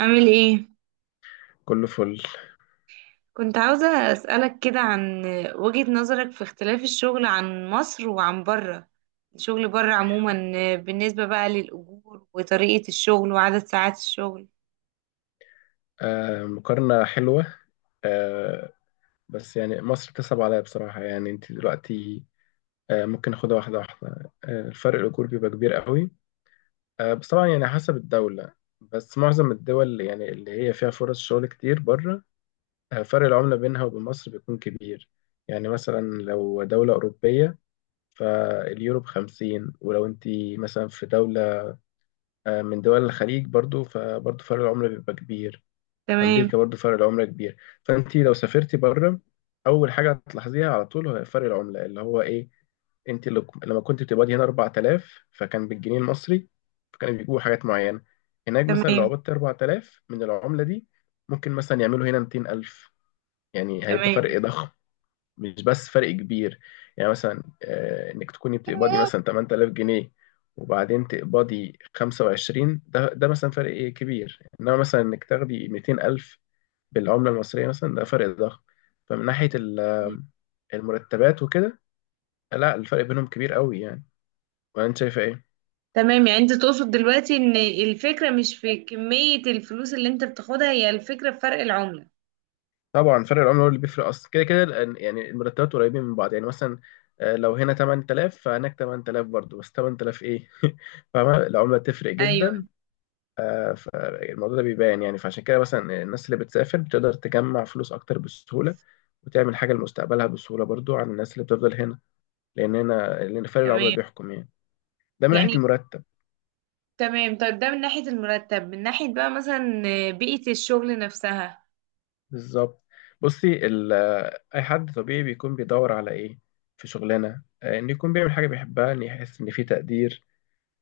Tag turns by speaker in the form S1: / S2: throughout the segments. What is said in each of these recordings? S1: عامل ايه؟
S2: كله فل.
S1: كنت عاوزة أسألك كده عن وجهة نظرك في اختلاف الشغل عن مصر وعن بره. الشغل بره عموما، بالنسبة بقى للأجور وطريقة الشغل وعدد ساعات الشغل.
S2: مقارنة حلوة. آه بس يعني مصر بتصعب عليا بصراحة. يعني انت دلوقتي ممكن ناخدها واحدة واحدة. الفرق، الأجور بيبقى كبير قوي. بس طبعا يعني حسب الدولة. بس معظم الدول اللي اللي هي فيها فرص شغل كتير بره، فرق العملة بينها وبين مصر بيكون كبير. يعني مثلا لو دولة أوروبية، فاليورو بخمسين. ولو انت مثلا في دولة، من دول الخليج، برضو فرق العملة بيبقى كبير.
S1: تمام.
S2: امريكا برضو فرق العمله كبير. فانت لو سافرتي بره، اول حاجه هتلاحظيها على طول هو فرق العمله اللي هو ايه. انت لما كنت بتقبضي هنا 4000 فكان بالجنيه المصري، فكانوا بيجيبوا حاجات معينه. هناك مثلا لو
S1: تمام.
S2: قبضت 4000 من العمله دي، ممكن مثلا يعملوا هنا 200000. يعني هيبقى فرق
S1: تمام.
S2: ضخم، مش بس فرق كبير. يعني مثلا انك تكوني بتقبضي مثلا 8000 جنيه، وبعدين تقبضي 25، ده مثلا فرق إيه كبير. انما مثلا انك تاخدي 200000 بالعملة المصرية مثلا، ده فرق ضخم. فمن ناحية المرتبات وكده، لا الفرق بينهم كبير قوي يعني. ولا انت شايفة ايه؟
S1: تمام. يعني انت تقصد دلوقتي ان الفكرة مش في كمية الفلوس اللي انت بتاخدها، هي الفكرة في فرق العملة.
S2: طبعا فرق العملة هو اللي بيفرق اصلا كده كده يعني المرتبات قريبين من بعض. يعني مثلا لو هنا 8000 فهناك 8000 برضه، بس 8000 ايه فاهمة؟ العملة تفرق جدا.
S1: ايوه.
S2: فالموضوع ده بيبان يعني. فعشان كده مثلا الناس اللي بتسافر بتقدر تجمع فلوس اكتر بسهولة، وتعمل حاجة لمستقبلها بسهولة برضو عن الناس اللي بتفضل هنا. لأن هنا، لأن فرق العملة
S1: تمام،
S2: بيحكم يعني. ده من ناحية
S1: يعني
S2: المرتب.
S1: تمام. طيب ده من ناحية المرتب، من ناحية بقى مثلا بيئة الشغل نفسها.
S2: بالظبط. بصي ال- اي حد طبيعي بيكون بيدور على ايه في شغلانه؟ ان يكون بيعمل حاجه بيحبها، ان يحس ان في تقدير،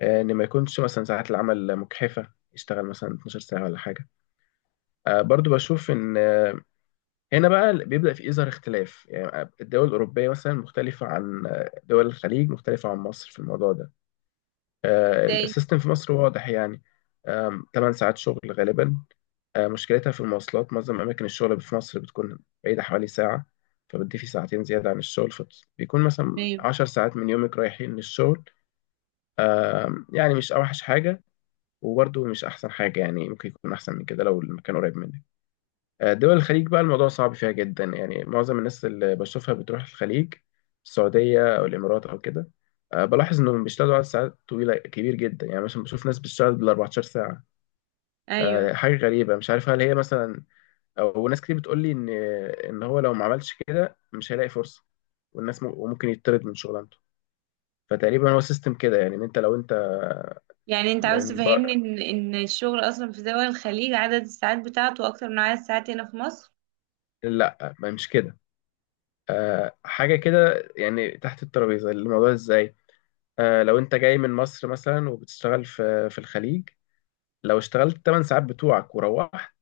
S2: ان ما يكونش مثلا ساعات العمل مجحفه، يشتغل مثلا 12 ساعه ولا حاجه. برضو بشوف ان هنا بقى بيبدا في يظهر اختلاف. يعني الدول الاوروبيه مثلا مختلفه عن دول الخليج، مختلفه عن مصر في الموضوع ده.
S1: ازاي؟
S2: السيستم في مصر واضح يعني. 8 ساعات شغل غالبا. مشكلتها في المواصلات. معظم أماكن الشغل في مصر بتكون بعيدة حوالي ساعة، فبتضيفي ساعتين زيادة عن الشغل، فبيكون مثلا 10 ساعات من يومك رايحين للشغل. يعني مش أوحش حاجة، وبرضه مش أحسن حاجة يعني. ممكن يكون أحسن من كده لو المكان قريب منك. دول الخليج بقى الموضوع صعب فيها جدا. يعني معظم الناس اللي بشوفها بتروح الخليج، السعودية أو الإمارات أو كده، بلاحظ إنهم بيشتغلوا على ساعات طويلة كبير جدا. يعني مثلا بشوف ناس بتشتغل بال 14 ساعة.
S1: ايوه.
S2: حاجة غريبة مش عارف هل هي مثلا. وناس كتير بتقول لي ان، ان هو لو ما عملش كده مش هيلاقي فرصه. وممكن يطرد من شغلانته. فتقريبا هو سيستم كده، يعني ان انت لو انت
S1: يعني انت عاوز
S2: من بر...
S1: تفهمني ان الشغل اصلا في دول الخليج عدد الساعات بتاعته اكتر من عدد الساعات هنا في مصر.
S2: لا، ما مش كده. أه حاجه كده، يعني تحت الترابيزه الموضوع ازاي. أه لو انت جاي من مصر مثلا وبتشتغل في الخليج، لو اشتغلت 8 ساعات بتوعك وروحت،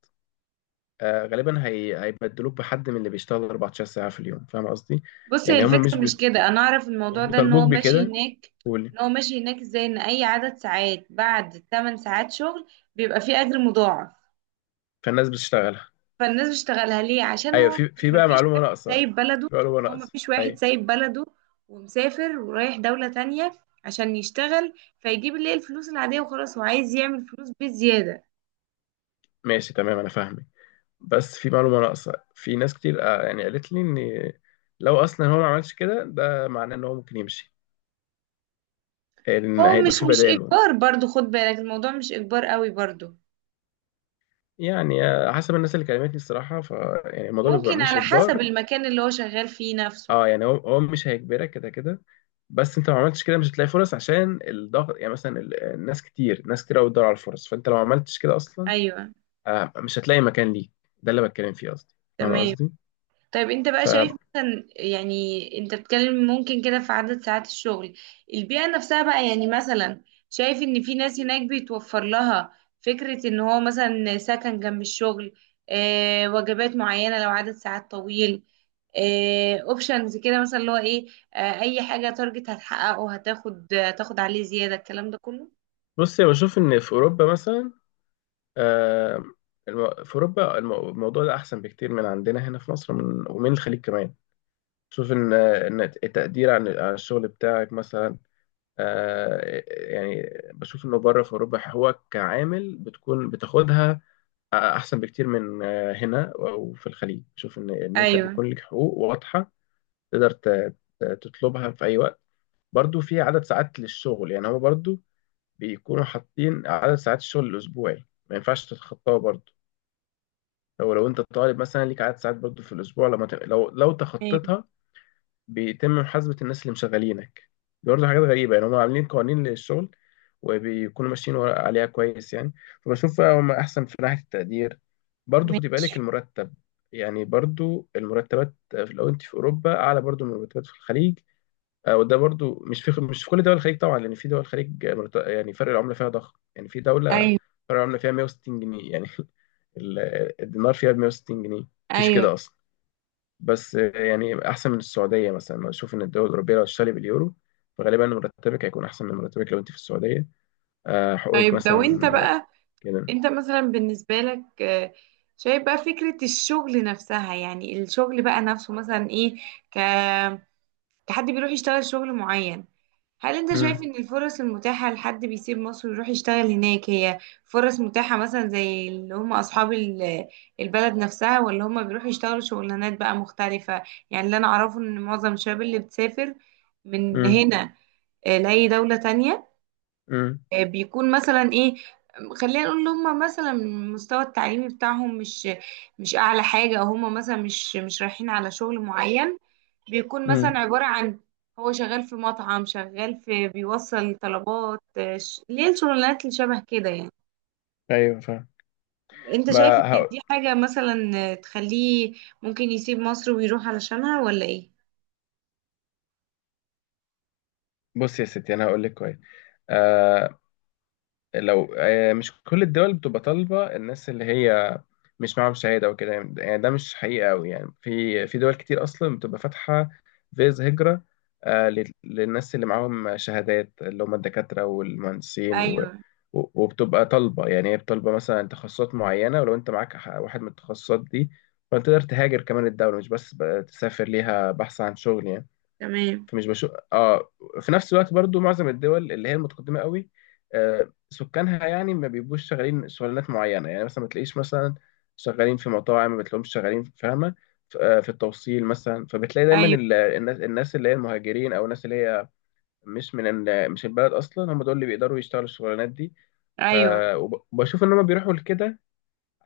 S2: أه غالبا هيبدلوك بحد من اللي بيشتغل 14 ساعه في اليوم. فاهم قصدي؟
S1: بص، هي
S2: يعني هم
S1: الفكره مش كده، انا اعرف
S2: مش
S1: الموضوع ده ان هو
S2: بيطالبوك
S1: ماشي
S2: بكده.
S1: هناك.
S2: قولي.
S1: ان هو ماشي هناك ازاي، ان اي عدد ساعات بعد 8 ساعات شغل بيبقى فيه اجر مضاعف.
S2: فالناس بتشتغل.
S1: فالناس بتشتغلها ليه؟ عشان
S2: ايوه،
S1: هو
S2: في بقى
S1: مفيش
S2: معلومه
S1: واحد
S2: ناقصه.
S1: سايب بلده.
S2: في معلومه
S1: هو
S2: ناقصه
S1: مفيش واحد
S2: ايوه.
S1: سايب بلده ومسافر ورايح دوله تانية عشان يشتغل، فيجيب اللي هي الفلوس العاديه، وخلاص هو عايز يعمل فلوس بالزياده.
S2: ماشي تمام، انا فاهمك. بس في معلومه ناقصه. في ناس كتير يعني قالت لي ان، لو اصلا هو ما عملش كده، ده معناه ان هو ممكن يمشي، ان
S1: هو
S2: هيبقى
S1: مش
S2: في
S1: مش
S2: بداله.
S1: اجبار برضو، خد بالك الموضوع مش اجبار قوي برضو.
S2: يعني حسب الناس اللي كلمتني الصراحه، ف يعني الموضوع بيبقى
S1: ممكن
S2: مش
S1: على حسب
S2: اجبار.
S1: المكان اللي هو شغال فيه نفسه.
S2: اه يعني هو مش هيجبرك كده كده، بس انت لو ما عملتش كده مش هتلاقي فرص، عشان الضغط. يعني مثلا ال- الناس كتير ناس كتير قوي بتدور على الفرص، فانت لو ما عملتش كده اصلا
S1: ايوه.
S2: مش هتلاقي مكان ليك. ده اللي بتكلم فيه قصدي. فاهم
S1: تمام.
S2: قصدي؟
S1: طيب انت بقى شايف مثلا، يعني انت بتتكلم ممكن كده في عدد ساعات الشغل. البيئة نفسها بقى يعني مثلا، شايف ان في ناس هناك بيتوفر لها فكرة ان هو مثلا سكن جنب الشغل، وجبات معينة لو عدد ساعات طويل، اوبشنز كده مثلا اللي هو ايه. اي حاجة تارجت هتحققه، هتاخد عليه زيادة، الكلام ده كله.
S2: بص أنا بشوف إن في أوروبا مثلا، آه، في أوروبا الموضوع ده أحسن بكتير من عندنا هنا في مصر ومن الخليج كمان. شوف إن إن التقدير عن الشغل بتاعك مثلا آه، يعني، بشوف إنه بره في أوروبا هو كعامل بتكون بتاخدها أحسن بكتير من هنا أو في الخليج. بشوف إن أنت
S1: ايوه.
S2: بيكون لك حقوق واضحة، تقدر تطلبها في أي وقت. برضو في عدد ساعات للشغل. يعني هو برضو بيكونوا حاطين عدد ساعات الشغل الاسبوعي، ما ينفعش تتخطاها. برضو لو انت طالب مثلا ليك عدد ساعات برضو في الاسبوع، لما ت... لو لو
S1: ايوه.
S2: تخطيتها، بيتم محاسبه الناس اللي مشغلينك. دي برضو حاجات غريبه يعني، هم عاملين قوانين للشغل، وبيكونوا ماشيين عليها كويس يعني. فبشوف هم احسن في ناحيه التقدير. برضو خدي
S1: ماشي.
S2: بالك المرتب. يعني برضو المرتبات لو انت في اوروبا اعلى برضو من المرتبات في الخليج. وده برضو مش في كل دول الخليج طبعا. لان في دول الخليج يعني فرق العمله فيها ضخم. يعني في دوله
S1: ايوه.
S2: فرق العمله فيها 160 جنيه يعني ال- الدينار فيها ب 160 جنيه، مفيش
S1: ايوه.
S2: كده اصلا. بس يعني احسن من السعوديه مثلا. انا اشوف ان الدول الاوروبيه، لو هتشتري باليورو، فغالبا مرتبك هيكون احسن من مرتبك لو انت في السعوديه. حقوقك
S1: طيب لو
S2: مثلا
S1: انت بقى،
S2: كده.
S1: انت مثلا بالنسبة لك، شايف بقى فكرة الشغل نفسها، يعني الشغل بقى نفسه مثلا ايه. ك... كحد بيروح يشتغل شغل معين، هل انت شايف
S2: امم
S1: ان الفرص المتاحة لحد بيسيب مصر ويروح يشتغل هناك هي فرص متاحة مثلا زي اللي هم اصحاب البلد نفسها، ولا هم بيروحوا يشتغلوا شغلانات بقى مختلفة؟ يعني اللي انا اعرفه ان معظم الشباب اللي بتسافر من
S2: امم
S1: هنا لأي دولة تانية،
S2: امم
S1: بيكون مثلا ايه، خلينا نقول ان هم مثلا المستوى التعليمي بتاعهم مش اعلى حاجه، او هم مثلا مش رايحين على شغل معين، بيكون مثلا
S2: امم
S1: عباره عن هو شغال في مطعم، شغال في بيوصل طلبات، ليه الشغلانات اللي شبه كده يعني.
S2: ايوه فاهم.
S1: انت شايف
S2: ما
S1: ان
S2: هقول.
S1: دي حاجه مثلا، تخليه ممكن يسيب مصر ويروح علشانها ولا ايه؟
S2: بص يا ستي انا هقول لك كويس. لو مش كل الدول بتبقى طالبة الناس اللي هي مش معاهم شهادة وكده. يعني ده مش حقيقة أوي. يعني في دول كتير أصلا بتبقى فاتحة فيز هجرة للناس اللي معاهم شهادات، اللي هم الدكاترة والمهندسين و،
S1: ايوه.
S2: وبتبقى طالبة. يعني هي بتطلبة مثلا تخصصات معينة، ولو أنت معاك واحد من التخصصات دي، فأنت تقدر تهاجر كمان الدولة، مش بس بقى تسافر ليها بحث عن شغل يعني.
S1: تمام.
S2: فمش بشوف اه. في نفس الوقت برضو معظم الدول اللي هي المتقدمه قوي، سكانها يعني ما بيبقوش شغالين شغلانات معينه. يعني مثلا ما تلاقيش مثلا شغالين في مطاعم، ما بتلاقيهمش شغالين. فاهمه؟ في التوصيل مثلا، فبتلاقي دايما
S1: ايوه.
S2: الناس اللي هي المهاجرين، او الناس اللي هي مش من مش البلد اصلا، هم دول اللي بيقدروا يشتغلوا الشغلانات دي.
S1: ايوه.
S2: آه وبشوف ان هم بيروحوا لكده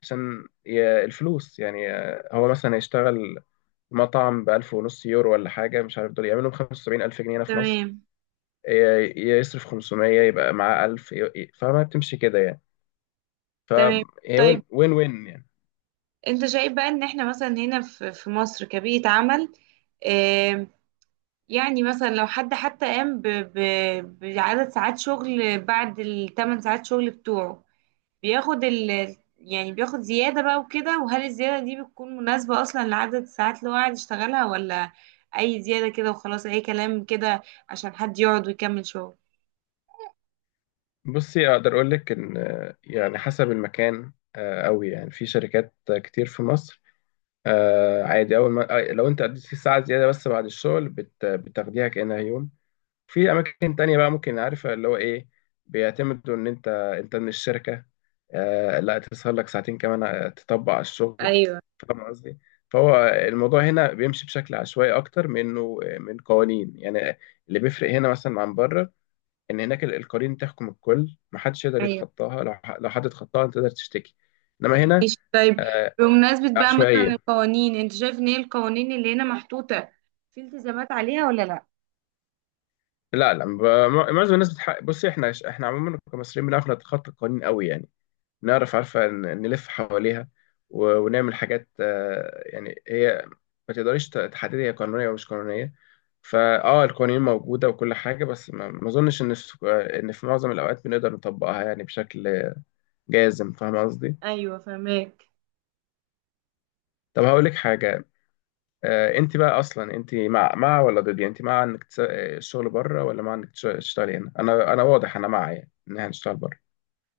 S2: عشان الفلوس يعني. هو مثلا يشتغل مطعم بألف ونص يورو ولا حاجة، مش عارف، دول يعملهم 75 ألف جنيه هنا في مصر،
S1: تمام.
S2: يصرف 500 يبقى معاه 1000 فما بتمشي كده يعني.
S1: تمام.
S2: فهي
S1: طيب
S2: وين وين وين يعني.
S1: انت شايف بقى ان احنا مثلا هنا في مصر كبيئة عمل، آم، يعني مثلا لو حد حتى قام بعدد ساعات شغل بعد الثمان ساعات شغل بتوعه، بياخد ال يعني بياخد زيادة بقى وكده، وهل الزيادة دي بتكون مناسبة أصلا لعدد الساعات اللي هو قاعد يشتغلها، ولا أي زيادة كده وخلاص، أي كلام كده عشان حد يقعد ويكمل شغل؟
S2: بصي اقدر اقول لك ان يعني حسب المكان قوي. يعني في شركات كتير في مصر عادي اول ما لو انت قضيت فيه ساعه زياده بس بعد الشغل، بتاخديها كانها يوم. في اماكن تانية بقى ممكن، عارفة اللي هو ايه، بيعتمدوا ان انت، انت من الشركة آه لا تسهر لك ساعتين كمان تطبق على الشغل.
S1: ايوه.
S2: فاهم قصدي؟ فهو الموضوع هنا بيمشي بشكل عشوائي اكتر منه من قوانين يعني. اللي بيفرق هنا مثلا عن بره، ان هناك القوانين تحكم الكل، محدش يقدر
S1: ايوه.
S2: يتخطاها. لو لو حد اتخطاها انت تقدر تشتكي. انما هنا
S1: ماشي. طيب بمناسبة بقى مثلا
S2: عشوائية.
S1: القوانين، انت شايف ان هي القوانين اللي هنا محطوطة في التزامات عليها ولا لا؟
S2: لا لا معظم الناس بتحق. بص احنا عموما كمصريين بنعرف نتخطى القوانين قوي يعني. نعرف، عارفة، نلف حواليها، ونعمل حاجات يعني هي ما تقدريش تحددي هي قانونية أو مش قانونية. فاه القوانين موجودة وكل حاجة، بس ما أظنش إن إن في معظم الأوقات بنقدر نطبقها يعني بشكل جازم. فاهم قصدي؟
S1: ايوه فهماك.
S2: طب هقول لك حاجة، أنت بقى أصلا أنت مع ولا ضد؟ يعني أنت مع إنك الشغل بره، ولا مع إنك تشتغلي هنا؟ أنا واضح، أنا مع، يعني إن إحنا نشتغل بره.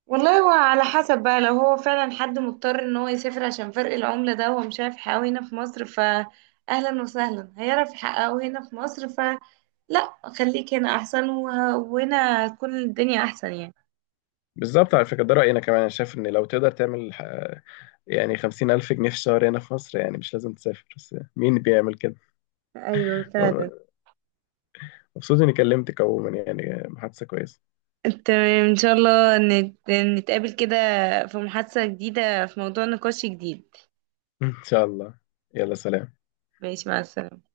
S1: والله هو على حسب بقى، لو هو فعلا حد مضطر ان هو يسافر عشان فرق العملة ده هو مش عارف يحققه هنا في مصر فأهلا وسهلا، هيعرف يحققه هنا في مصر فلا، خليك هنا احسن، وهنا تكون الدنيا احسن يعني.
S2: بالظبط، على فكرة ده رأيي أنا كمان. أنا شايف إن لو تقدر تعمل يعني 50000 جنيه في الشهر هنا في مصر، يعني مش لازم تسافر. بس مين بيعمل كده؟
S1: ايوه فعلا.
S2: مبسوط إني كلمتك عموما، يعني محادثة كويسة.
S1: تمام ان شاء الله، نتقابل كده في محادثة جديدة، في موضوع نقاش جديد.
S2: إن شاء الله. يلا سلام.
S1: ماشي، مع السلامة.